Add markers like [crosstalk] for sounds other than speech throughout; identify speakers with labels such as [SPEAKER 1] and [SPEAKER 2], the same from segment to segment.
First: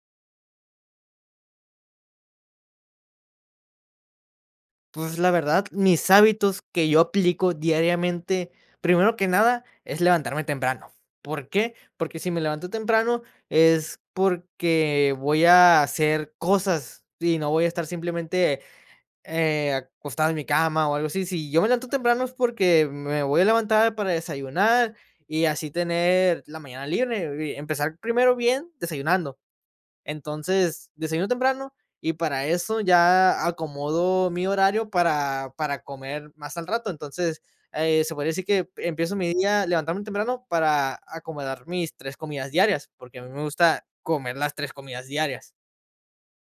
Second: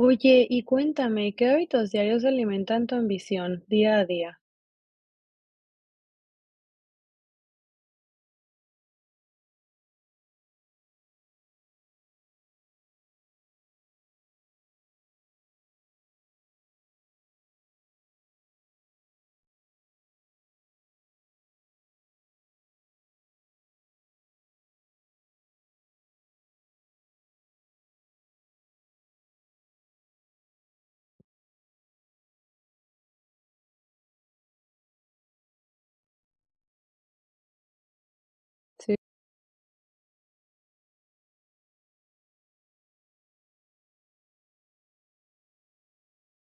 [SPEAKER 1] Oye, y cuéntame, ¿qué hábitos diarios alimentan tu ambición día a día?
[SPEAKER 2] Pues, la verdad, mis hábitos que yo aplico diariamente, primero que nada, es levantarme temprano, ¿por qué?, porque si me levanto temprano es porque voy a hacer cosas y no voy a estar simplemente, eh, acostado en mi cama o algo así. Si yo me levanto temprano es porque me voy a levantar para desayunar y así tener la mañana libre. Y, empezar primero bien, desayunando. Entonces desayuno temprano y para eso ya acomodo mi horario para para comer más al rato. Entonces, eh, se podría decir que
[SPEAKER 1] Si.
[SPEAKER 2] empiezo mi día levantándome temprano para acomodar mis 3 comidas diarias, porque a mí me gusta comer las 3 comidas diarias.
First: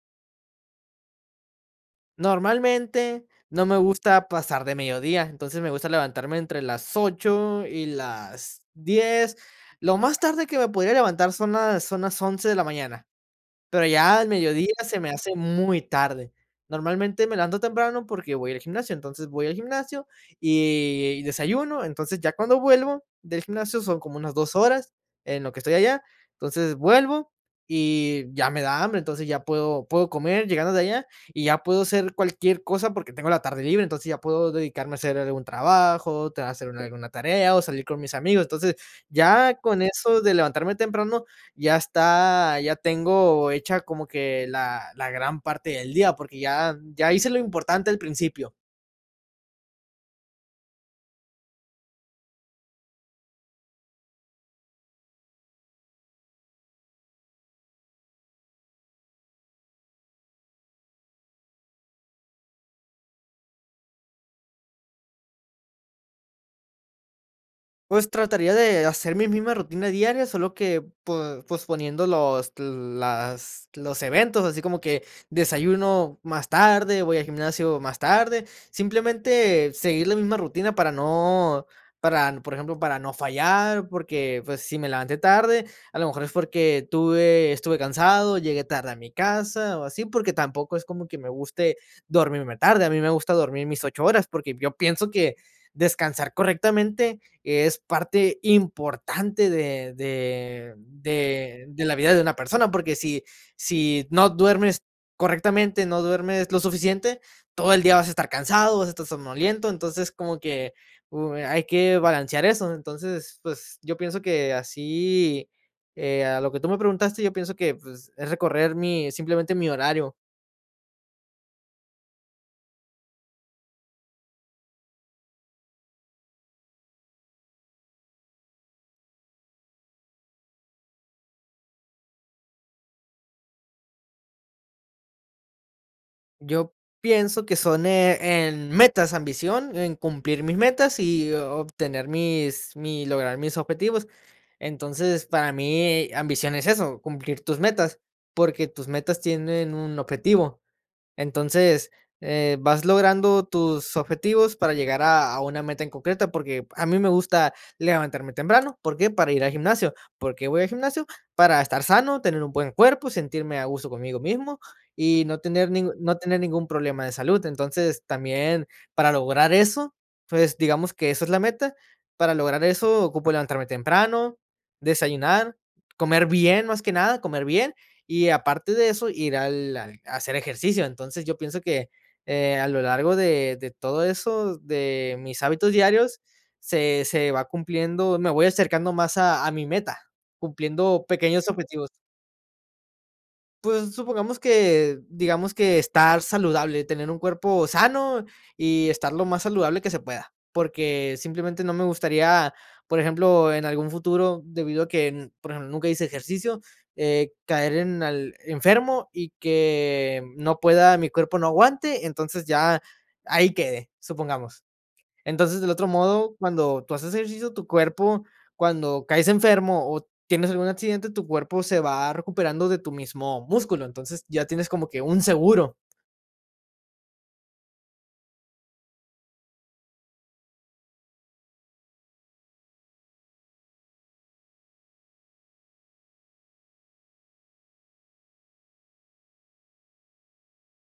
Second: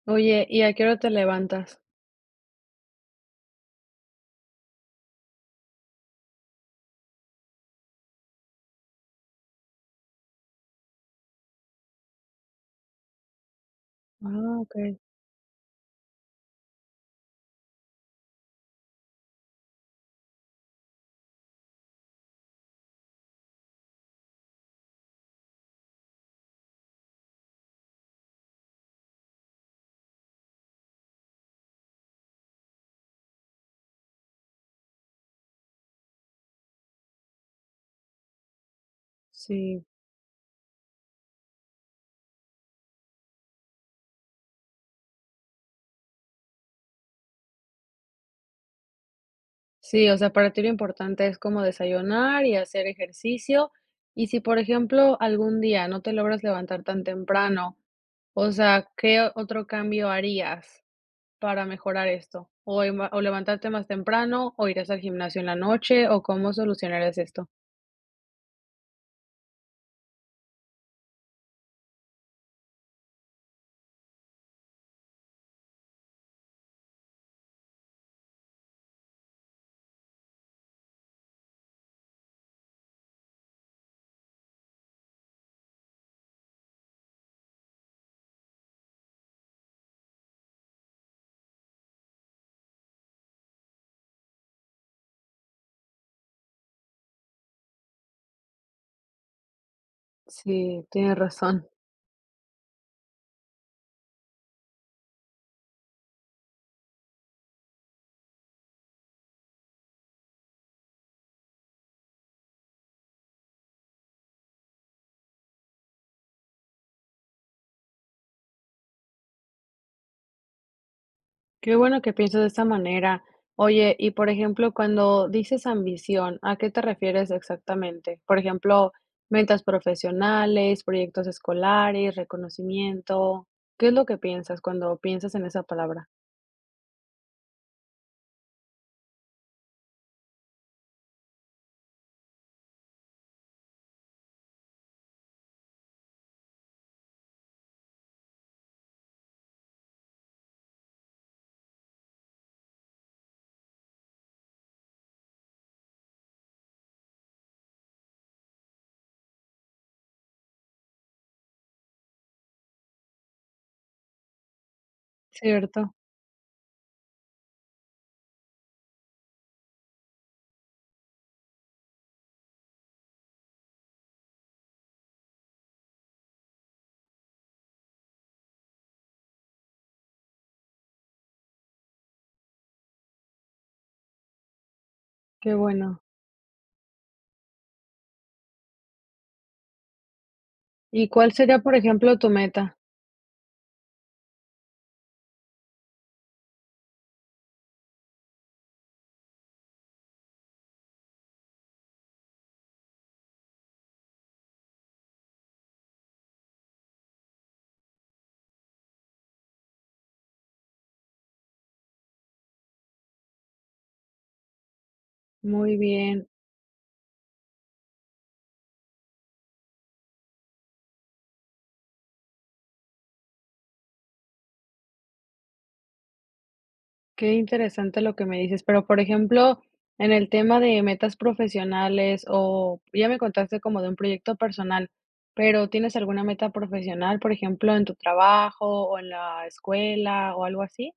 [SPEAKER 1] Oye, ¿y a qué hora te levantas?
[SPEAKER 2] Normalmente, no me gusta pasar de mediodía, entonces me gusta levantarme entre las 8:00 y las 10:00. Lo más tarde que me podría levantar son las son las 11:00 de la mañana, pero ya al
[SPEAKER 1] Ah,
[SPEAKER 2] mediodía
[SPEAKER 1] okey.
[SPEAKER 2] se me hace muy tarde. Normalmente me levanto temprano porque voy al gimnasio. Entonces voy al gimnasio y y desayuno. Entonces ya cuando vuelvo del gimnasio son como unas 2 horas en lo que estoy allá. Entonces vuelvo y ya me da hambre. Entonces ya puedo puedo comer llegando de allá y ya puedo hacer cualquier cosa porque tengo la tarde libre. Entonces ya puedo dedicarme a hacer algún trabajo, tener hacer algu alguna tarea o salir con mis amigos. Entonces, ya con
[SPEAKER 1] Si.
[SPEAKER 2] eso de levantarme temprano, ya está, ya tengo hecha como que la la gran parte del día, porque ya, ya hice lo importante al principio.
[SPEAKER 1] Sí, o sea, para ti lo importante es como desayunar y hacer ejercicio. Y si, por ejemplo, algún día no te logras levantar tan temprano, o sea, ¿qué otro cambio harías para mejorar esto? ¿O, eh, ma o levantarte más temprano o irías al gimnasio en la noche? ¿O cómo solucionarías esto?
[SPEAKER 2] Pues trataría de hacer mi misma rutina diaria, solo que po posponiendo los las los eventos, así como que desayuno más tarde, voy a gimnasio más tarde. Simplemente seguir la misma rutina para no para, por ejemplo, para no fallar, porque, pues, si me levanté tarde, a lo mejor es porque tuve estuve cansado, llegué tarde a mi casa o así, porque tampoco es como que me guste dormirme tarde. A mí me gusta dormir mis 8 horas, porque yo pienso que descansar correctamente es parte importante de de
[SPEAKER 1] Sí, tiene
[SPEAKER 2] de
[SPEAKER 1] razón.
[SPEAKER 2] de la vida de una persona. Porque si si no duermes correctamente, no duermes lo suficiente, todo el día vas a estar cansado, vas a estar somnoliento. Entonces, como que, uh, hay que balancear eso. Entonces, pues, yo pienso que así, eh, a lo que tú me preguntaste, yo pienso que, pues, es recorrer mi, simplemente mi horario.
[SPEAKER 1] Qué bueno que piensas de esta manera, oye, y, por ejemplo, cuando dices ambición, ¿a qué te refieres exactamente?, por ejemplo, ¿ventas profesionales, proyectos escolares, reconocimiento? ¿Qué es lo que piensas cuando piensas en esa palabra?
[SPEAKER 2] Yo pienso que son, eh, en metas ambición, en cumplir mis metas y o obtener mis mi lograr mis objetivos. Entonces, para mí, ambición es eso, cumplir tus metas, porque tus metas tienen un objetivo, entonces, eh, vas logrando tus objetivos para llegar a a una meta en concreta, porque a mí me gusta levantarme temprano, ¿por qué?, para ir al gimnasio, ¿por qué voy al gimnasio?, para estar sano, tener un buen cuerpo, sentirme a gusto conmigo mismo y no tener
[SPEAKER 1] Cierto.
[SPEAKER 2] ningún no tener ningún problema de salud, entonces, también para lograr eso, pues, digamos que esa es la meta, para lograr eso ocupo levantarme temprano, desayunar, comer bien, más que nada, comer bien y aparte de eso, ir al al hacer ejercicio, entonces, yo pienso que, eh, a lo largo de de todo eso, de mis
[SPEAKER 1] Qué
[SPEAKER 2] hábitos
[SPEAKER 1] bueno.
[SPEAKER 2] diarios, se se va cumpliendo me voy acercando más a a mi meta, cumpliendo
[SPEAKER 1] ¿Y cuál
[SPEAKER 2] pequeños
[SPEAKER 1] sería, por
[SPEAKER 2] objetivos.
[SPEAKER 1] ejemplo, tu meta?
[SPEAKER 2] Pues, supongamos que digamos que estar saludable, tener un cuerpo sano y estar lo más saludable que se pueda. Porque, simplemente, no me gustaría, por ejemplo, en algún futuro, debido a que, n por ejemplo, nunca hice ejercicio, eh, caer en al enfermo y que no pueda mi cuerpo no aguante, entonces ya ahí quede, supongamos. Entonces, del
[SPEAKER 1] Muy
[SPEAKER 2] otro
[SPEAKER 1] bien.
[SPEAKER 2] modo, cuando tú haces ejercicio, tu cuerpo, cuando caes enfermo o tienes algún accidente, tu cuerpo se va recuperando de tu mismo músculo. Entonces, ya tienes como que un seguro.
[SPEAKER 1] Qué interesante lo que me dices. Pero, por ejemplo, en el tema de metas profesionales o ya me contaste como de un proyecto personal, pero, ¿tienes alguna meta profesional, por ejemplo, en tu trabajo o en la escuela o algo así?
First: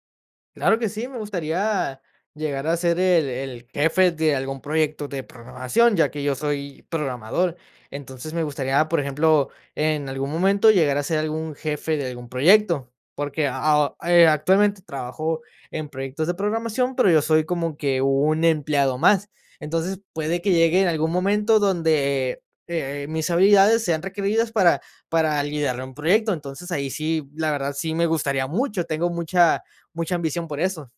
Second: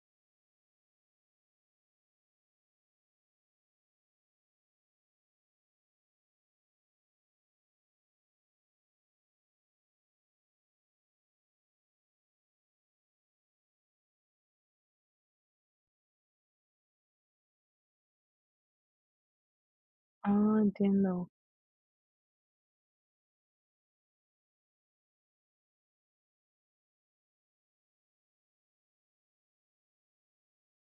[SPEAKER 2] Claro que sí. Me gustaría llegar a ser el el jefe de algún proyecto de programación, ya que yo soy programador. Entonces, me gustaría, por ejemplo, en algún momento llegar a ser algún jefe de algún proyecto. Porque aho eh, actualmente, trabajo en proyectos de programación, pero yo soy como que un empleado más. Entonces, puede que
[SPEAKER 1] Ah,
[SPEAKER 2] llegue en algún
[SPEAKER 1] entiendo.
[SPEAKER 2] momento donde, eh eh, mis habilidades sean requeridas para para liderar un proyecto. Entonces ahí sí, la verdad, sí me gustaría mucho. Tengo mucha mucha ambición por eso.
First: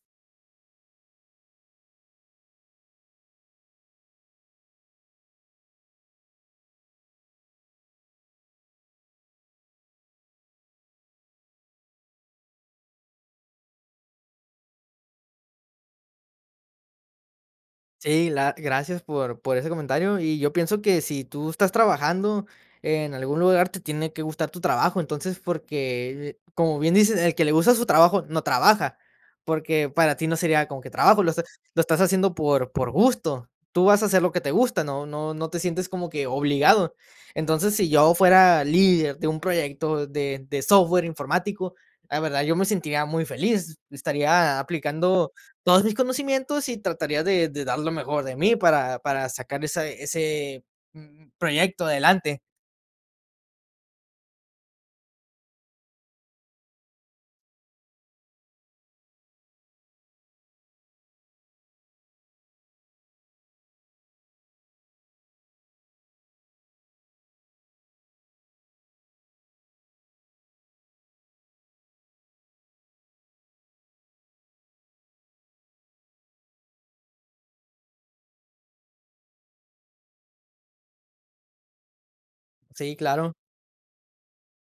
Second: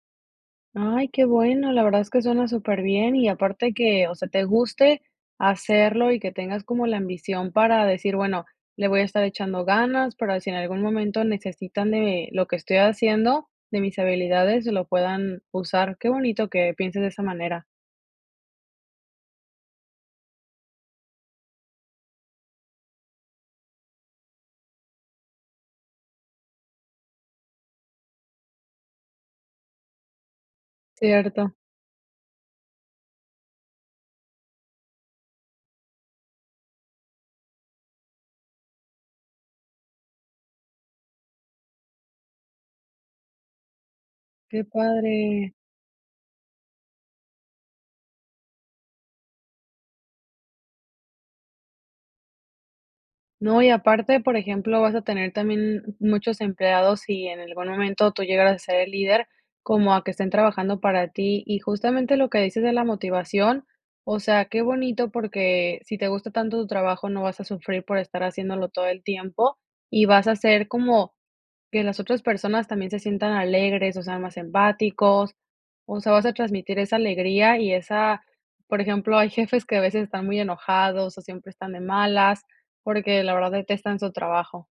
[SPEAKER 1] Ay, qué bueno, la verdad es que suena superbién y aparte que, o sea, te guste, hacerlo y que tengas como la ambición para decir: "Bueno, le voy a estar echando ganas, para si en algún momento necesitan de lo que estoy haciendo, de mis habilidades, lo puedan usar". Qué bonito que pienses de esa manera.
[SPEAKER 2] Sí, la gracias por por ese comentario, y yo pienso que si tú estás trabajando en algún lugar, te tiene que gustar tu trabajo, entonces, porque, como bien dices, el que le gusta su trabajo no trabaja, porque para ti no sería como que trabajo, lo est
[SPEAKER 1] Cierto.
[SPEAKER 2] lo estás haciendo por por gusto, tú vas a hacer lo que te gusta, no no no te sientes como que obligado, entonces, si yo fuera líder de un proyecto de de software informático, la verdad yo me sentiría muy feliz, estaría
[SPEAKER 1] Qué
[SPEAKER 2] aplicando
[SPEAKER 1] padre.
[SPEAKER 2] todos mis conocimientos y trataría de de dar lo mejor de mí para para sacar esa ese mm, proyecto adelante.
[SPEAKER 1] No, y aparte, por ejemplo, vas a tener también, muchos empleados, y en algún momento tú llegaras a ser el líder, como a que estén trabajando para ti, y justamente lo que dices de la motivación, o sea, qué bonito, porque, si te gusta tanto tu trabajo no vas a sufrir por estar haciéndolo todo el tiempo, y vas a ser como que las otras personas también se sientan alegres o sean más empáticos, o sea, vas a transmitir esa alegría y esa por ejemplo, hay jefes que a veces están muy enojados o siempre están de malas,
[SPEAKER 2] Sí,
[SPEAKER 1] porque
[SPEAKER 2] claro.
[SPEAKER 1] la verdad detestan su trabajo.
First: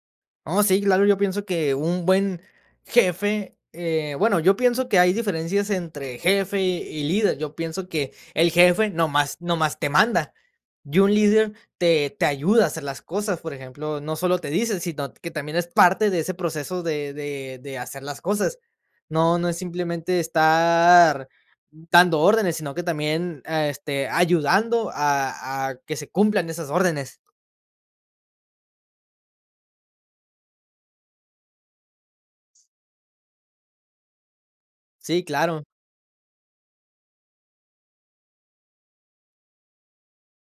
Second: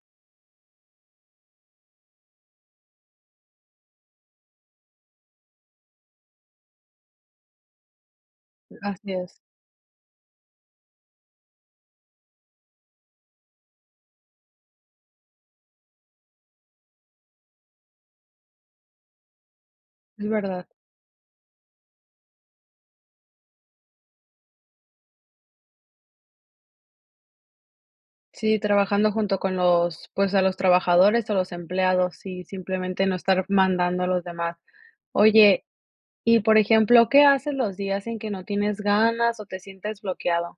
[SPEAKER 2] Oh, sí, claro, yo pienso que un buen jefe, eh, bueno, yo pienso que hay diferencias entre jefe y líder, yo pienso que el jefe
[SPEAKER 1] Así
[SPEAKER 2] nomás
[SPEAKER 1] es.
[SPEAKER 2] nomás te manda. Y un líder te te ayuda a hacer las cosas. Por ejemplo, no solo te dice, sino, que también es parte de ese proceso de de de hacer las cosas. No no es simplemente
[SPEAKER 1] Es verdad.
[SPEAKER 2] estar dando órdenes, sino que también, ah, este, ayudando a a que se cumplan esas órdenes.
[SPEAKER 1] Sí, trabajando junto con los, pues, a los trabajadores, o los empleados, y simplemente no estar mandando a los demás.
[SPEAKER 2] Sí, claro.
[SPEAKER 1] Oye, y por ejemplo, ¿qué haces los días en que no tienes ganas, o te sientes bloqueado?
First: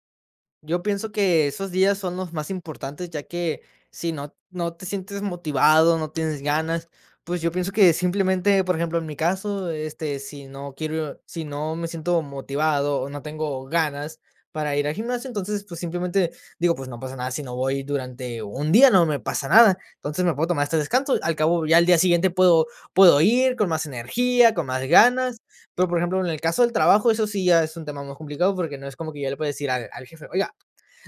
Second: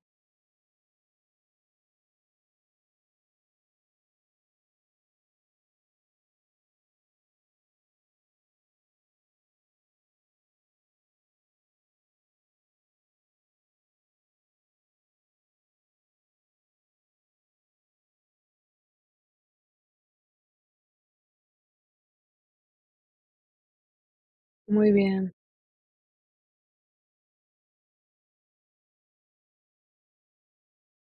[SPEAKER 2] Yo pienso que esos días son los más importantes, ya que si no no te sientes motivado, no tienes ganas, pues, yo pienso que simplemente, por ejemplo, en mi caso, este, si no quiero si no me siento motivado o no tengo ganas para ir al gimnasio, entonces, pues, simplemente, digo, pues, no pasa nada, si no voy durante un día no me pasa nada. Entonces, me puedo tomar este descanso, al cabo ya al día siguiente puedo puedo ir con más energía, con más
[SPEAKER 1] Muy bien.
[SPEAKER 2] ganas. Pero, por ejemplo, en el caso del trabajo, eso sí ya es un tema más complicado, porque, no es como que yo le pueda decir al al jefe: "Oiga,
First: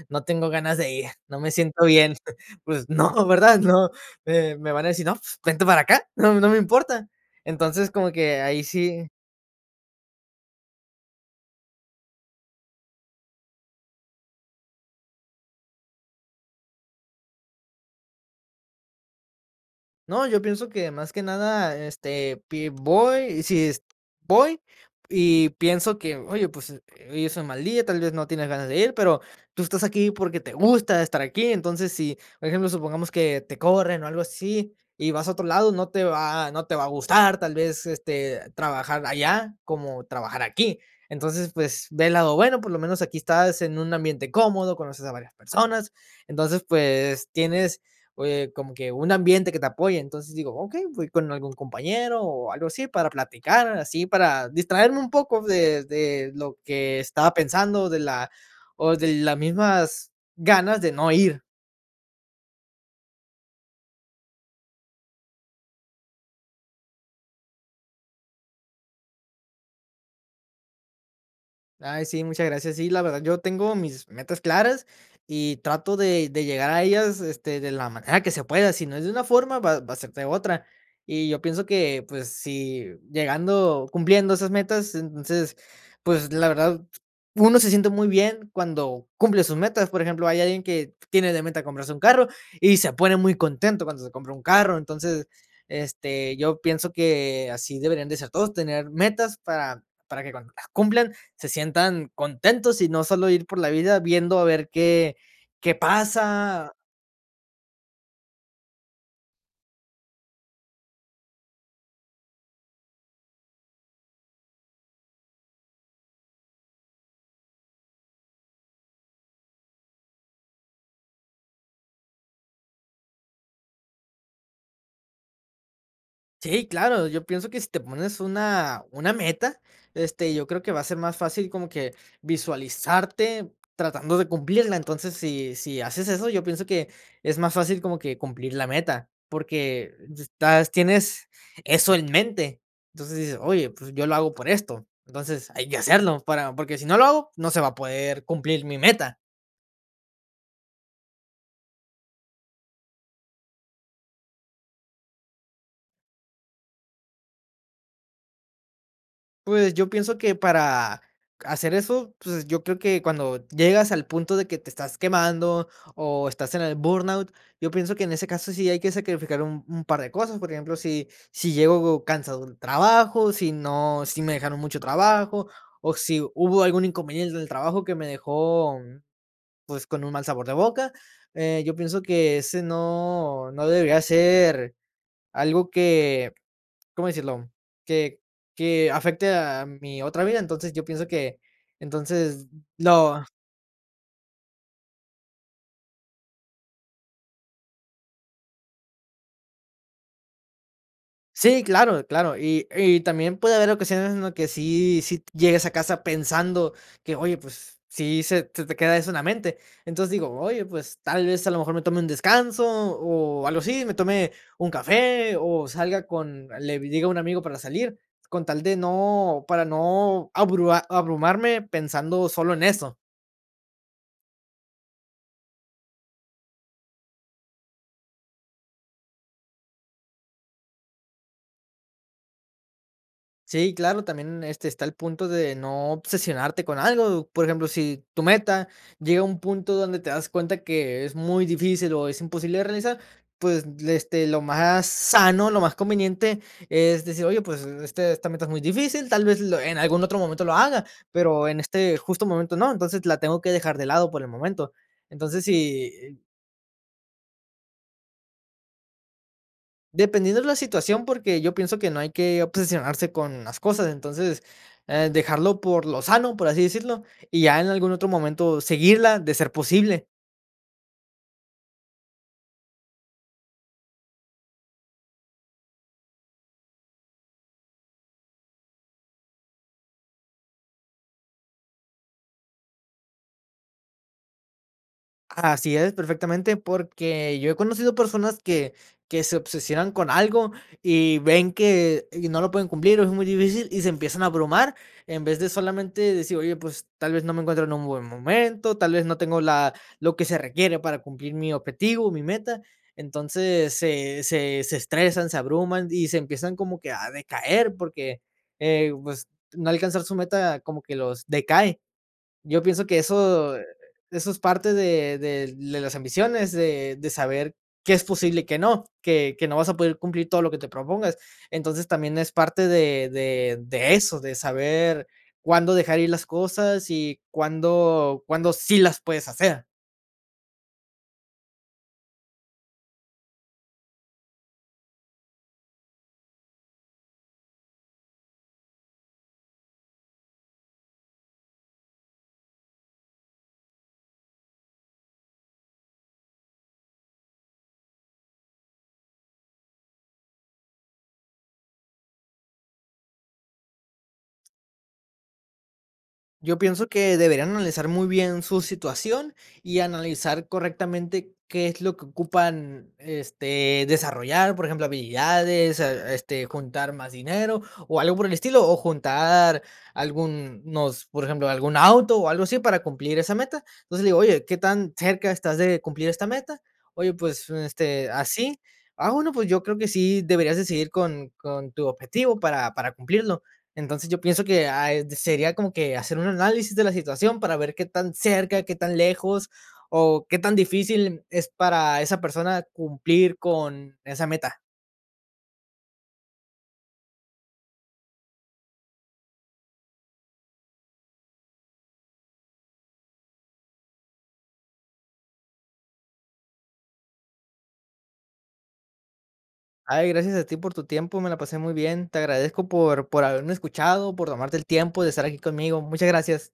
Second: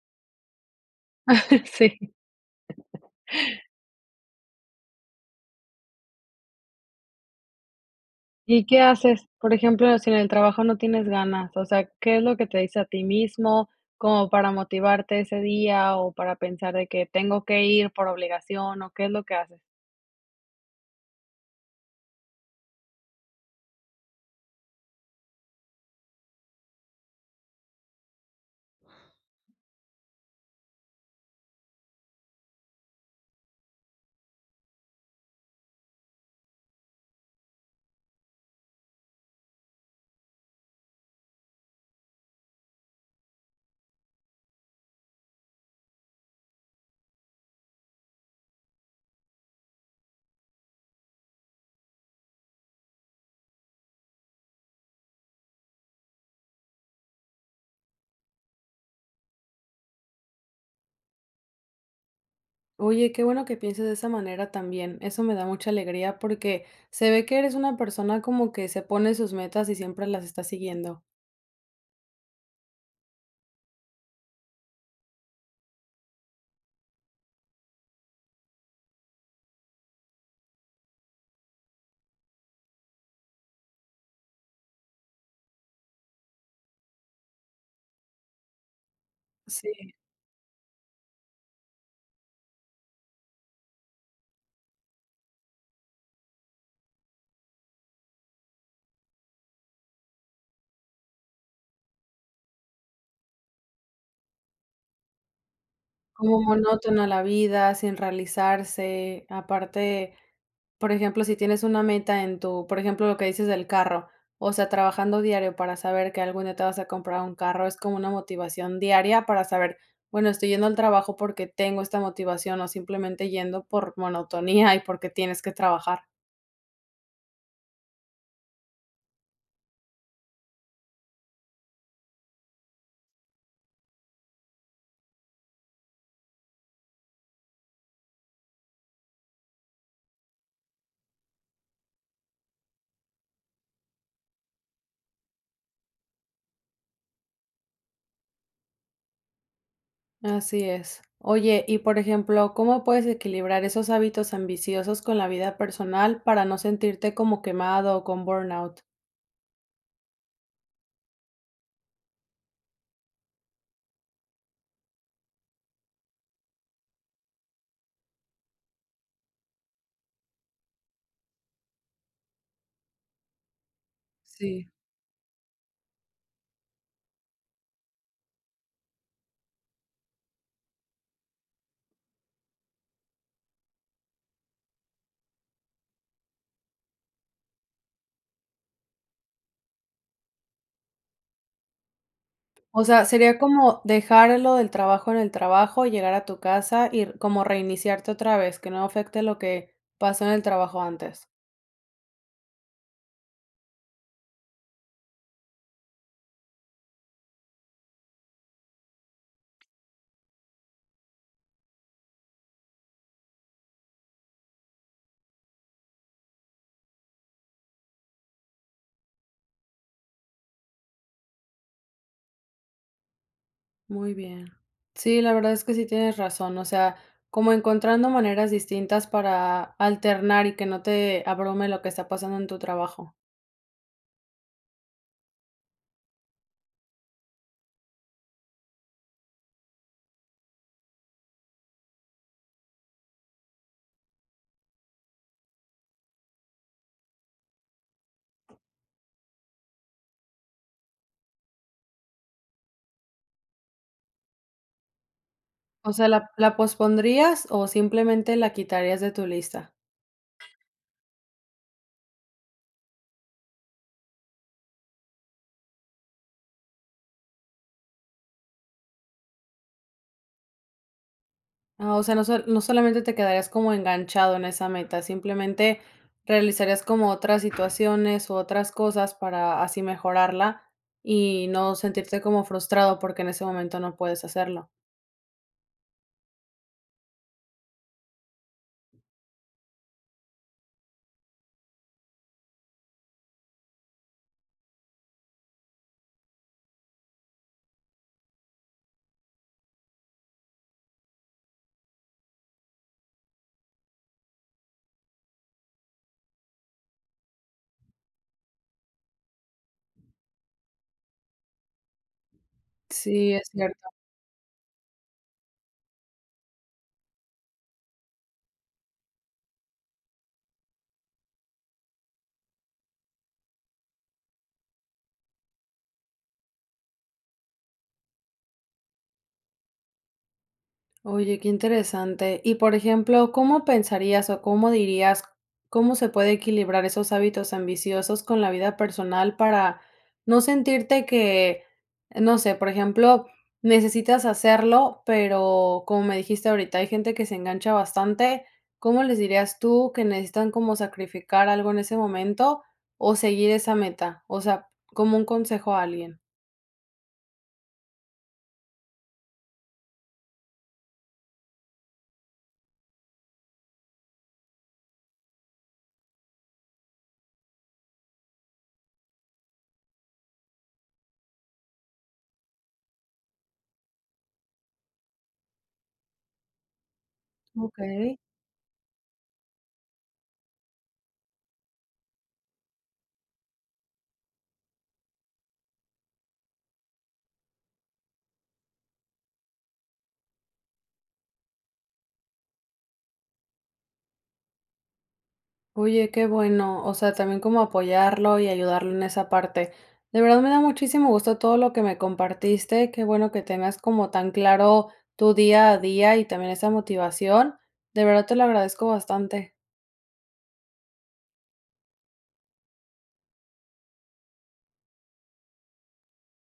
[SPEAKER 2] no tengo ganas de ir, no me
[SPEAKER 1] [chuckles]
[SPEAKER 2] siento
[SPEAKER 1] Sí.
[SPEAKER 2] bien". [chuckles] Pues
[SPEAKER 1] [chuckles]
[SPEAKER 2] no, ¿verdad?, no, me me van a decir: "No, f vente para acá. No, no me importa". Entonces, como que ahí
[SPEAKER 1] ¿Y qué
[SPEAKER 2] sí
[SPEAKER 1] haces? Por ejemplo, si en el trabajo no tienes ganas, o sea, ¿qué es lo que te dices a ti mismo? Como para motivarte ese día, o para pensar de que tengo que ir por obligación, ¿o qué es lo que haces?
[SPEAKER 2] No, yo pienso que más que nada, este, pi voy, si es voy, y pienso que, oye, pues, eh, hoy es un mal día, tal vez no tienes ganas de ir, pero, tú estás aquí porque te gusta estar aquí, entonces si, por ejemplo, supongamos que te corren o algo así, y vas a otro lado, no te va no te va a gustar, tal vez, este, trabajar allá, como trabajar aquí. Entonces, pues, ve el lado, bueno, por lo menos aquí estás en un ambiente cómodo, conoces a varias personas. Entonces, pues, tienes, eh, como que un ambiente que te apoye. Entonces, digo, okey, voy con algún compañero o algo así para platicar, así para distraerme un poco de de lo que estaba pensando, de la o de las mismas ganas de no ir.
[SPEAKER 1] Oye, qué bueno que pienses de esa manera también, eso me da mucha alegría, porque, se ve que eres una persona como que se pone sus metas y siempre las está siguiendo.
[SPEAKER 2] Ay, sí, muchas gracias. Sí, la verdad yo tengo mis metas claras y trato de de llegar a ellas, este, de la manera que se pueda. Si no es de una forma, va va a ser de otra. Y yo pienso que, pues, si llegando cumpliendo esas metas, entonces, pues, la verdad, uno se siente muy bien cuando cumple sus metas.
[SPEAKER 1] Si.
[SPEAKER 2] Por ejemplo, hay alguien que tiene de meta comprarse un carro y se pone muy contento cuando se compra un carro. Entonces, este, yo pienso que así deberían de ser todos, tener metas para para que cuando las cumplan se sientan contentos y no solo ir por la vida viendo a ver qué qué
[SPEAKER 1] Como
[SPEAKER 2] pasa.
[SPEAKER 1] monótona la vida, sin realizarse. Aparte, por ejemplo, si tienes una meta en tu por ejemplo, lo que dices del carro, o sea, trabajando diario para saber que algún día te vas a comprar un carro, es como una motivación diaria para saber, bueno, estoy yendo al trabajo, porque, tengo esta motivación, o simplemente yendo por monotonía y porque tienes que trabajar.
[SPEAKER 2] Sí, claro, yo pienso que si te pones una una meta, este, yo creo que va a ser más fácil como que visualizarte tratando de cumplirla, entonces, si si haces eso, yo pienso que es más fácil como que cumplir la meta, porque, estás tienes eso en mente, entonces dices: "Oye, pues, yo lo hago por esto", entonces hay que hacerlo, para porque, si no lo hago, no se va a poder cumplir mi meta.
[SPEAKER 1] Así es, oye, y por ejemplo, ¿cómo puedes equilibrar esos hábitos ambiciosos, con la vida personal para no sentirte como quemado, o con burnout?
[SPEAKER 2] Pues, yo pienso que para hacer eso, pues, yo creo que cuando llegas al punto de que te estás quemando, o estás en el burnout, yo pienso que en ese caso sí hay que sacrificar un un par de cosas, por ejemplo, si si llego cansado de un trabajo, si no si me dejaron
[SPEAKER 1] Sí.
[SPEAKER 2] mucho trabajo, o si hubo algún inconveniente en el trabajo que me dejó, pues, con un mal sabor de boca, eh, yo pienso que ese no no debería ser algo que, ¿cómo decirlo?, que que afecte a mi otra vida, entonces, yo pienso que, entonces,
[SPEAKER 1] O sea,
[SPEAKER 2] lo
[SPEAKER 1] sería como dejar lo del trabajo, en el trabajo, llegar a tu casa, y r como reiniciarte otra vez, que no afecte lo que pasó en el trabajo antes.
[SPEAKER 2] Sí, claro claro, y y también, puede haber ocasiones en lo que sí sí t llegues a casa pensando que oye, pues, sí se se te queda eso en la mente, entonces digo: "Oye, pues, tal vez, a lo mejor me tome un descanso", o algo así, me tome un café, o salga con le diga un amigo para salir, con tal de no para no abrua abrumarme pensando solo en eso.
[SPEAKER 1] Muy bien. Sí, la verdad es que sí tienes razón, o sea, como encontrando maneras distintas para alternar y que no te abrume lo que está pasando en tu trabajo.
[SPEAKER 2] Sí, claro, también, este, está el punto de no obsesionarte con algo. Por ejemplo, si tu meta llega a un punto donde te das cuenta que es muy difícil o es imposible de realizar, pues, le este, lo más sano, lo más conveniente es decir: "Oye, pues, este, esta meta es muy difícil, tal vez, lo en algún otro momento lo haga, pero en este justo momento no, entonces, la tengo que dejar de lado por el momento". Entonces
[SPEAKER 1] O sea,
[SPEAKER 2] si
[SPEAKER 1] ¿la la pospondrías o simplemente la quitarías de tu lista?
[SPEAKER 2] Dependiendo la situación, porque yo pienso que no hay que obsesionarse con las cosas, entonces, eh, dejarlo por lo sano, por así decirlo, y ya en algún otro momento seguirla de ser posible.
[SPEAKER 1] Ah, o sea, no sol no solamente te quedarías como enganchado en esa meta, simplemente, realizarías como otras situaciones o otras cosas para así mejorarla, y no sentirte como frustrado porque en ese momento no puedes hacerlo.
[SPEAKER 2] Así es perfectamente, porque yo he conocido personas que que se obsesionan con algo y ven que y no lo pueden cumplir, o es muy difícil, y se empiezan a abrumar, en vez de solamente decir: "Oye, pues, tal vez, no me encuentro en un buen momento, tal vez, no tengo la lo que se requiere para cumplir mi objetivo o mi meta". Entonces, se se se estresan, se abruman y se empiezan como que a decaer, porque, eh, pues, no alcanzar su meta como que los decae. Yo pienso que
[SPEAKER 1] Sí, es
[SPEAKER 2] eso
[SPEAKER 1] cierto.
[SPEAKER 2] eso es parte de de de las ambiciones, de de saber qué es posible y qué no, que que no vas a poder cumplir todo lo que te propongas. Entonces, también es parte de de de eso, de saber cuándo dejar ir las cosas y cuándo cuándo sí las puedes hacer.
[SPEAKER 1] Oye, qué interesante. Y, por ejemplo, ¿cómo pensarías o cómo dirías como se puede equilibrar esos hábitos ambiciosos con la vida personal?, para no sentirte que, no sé, por ejemplo, necesitas hacerlo, pero como me dijiste ahorita, hay gente que se engancha bastante. ¿Cómo les dirías tú que necesitan como sacrificar algo en ese momento o seguir esa meta? O sea, como un consejo a alguien.
[SPEAKER 2] Yo pienso que deberían analizar muy bien su situación y analizar correctamente qué es lo que ocupan, este, desarrollar, por ejemplo, habilidades, ah, este, juntar más dinero o algo por el estilo, o juntar algún nos por ejemplo, algún auto o algo así para cumplir esa meta. Entonces, le digo: "Oye, ¿qué tan cerca estás de cumplir esta meta?". "Oye, pues, este,
[SPEAKER 1] Okey.
[SPEAKER 2] así". "Ah, bueno, pues yo creo que sí deberías de seguir con con tu objetivo para para cumplirlo". Entonces, yo pienso que, ah, eh, sería como que hacer un análisis de la situación para ver qué tan cerca, qué tan lejos o qué tan difícil n es para esa persona cumplir con esa meta.
[SPEAKER 1] Oye, qué bueno. O sea, también como apoyarlo y ayudarlo en esa parte. De verdad, me da muchísimo gusto todo lo que me compartiste. Qué bueno que tengas como tan claro tu día a día, y también esa motivación. De verdad, te lo agradezco bastante.
[SPEAKER 2] Ay, gracias a ti por tu tiempo, me la pasé muy bien. Te agradezco por por haberme escuchado, por tomarte el tiempo de estar aquí conmigo. Muchas gracias.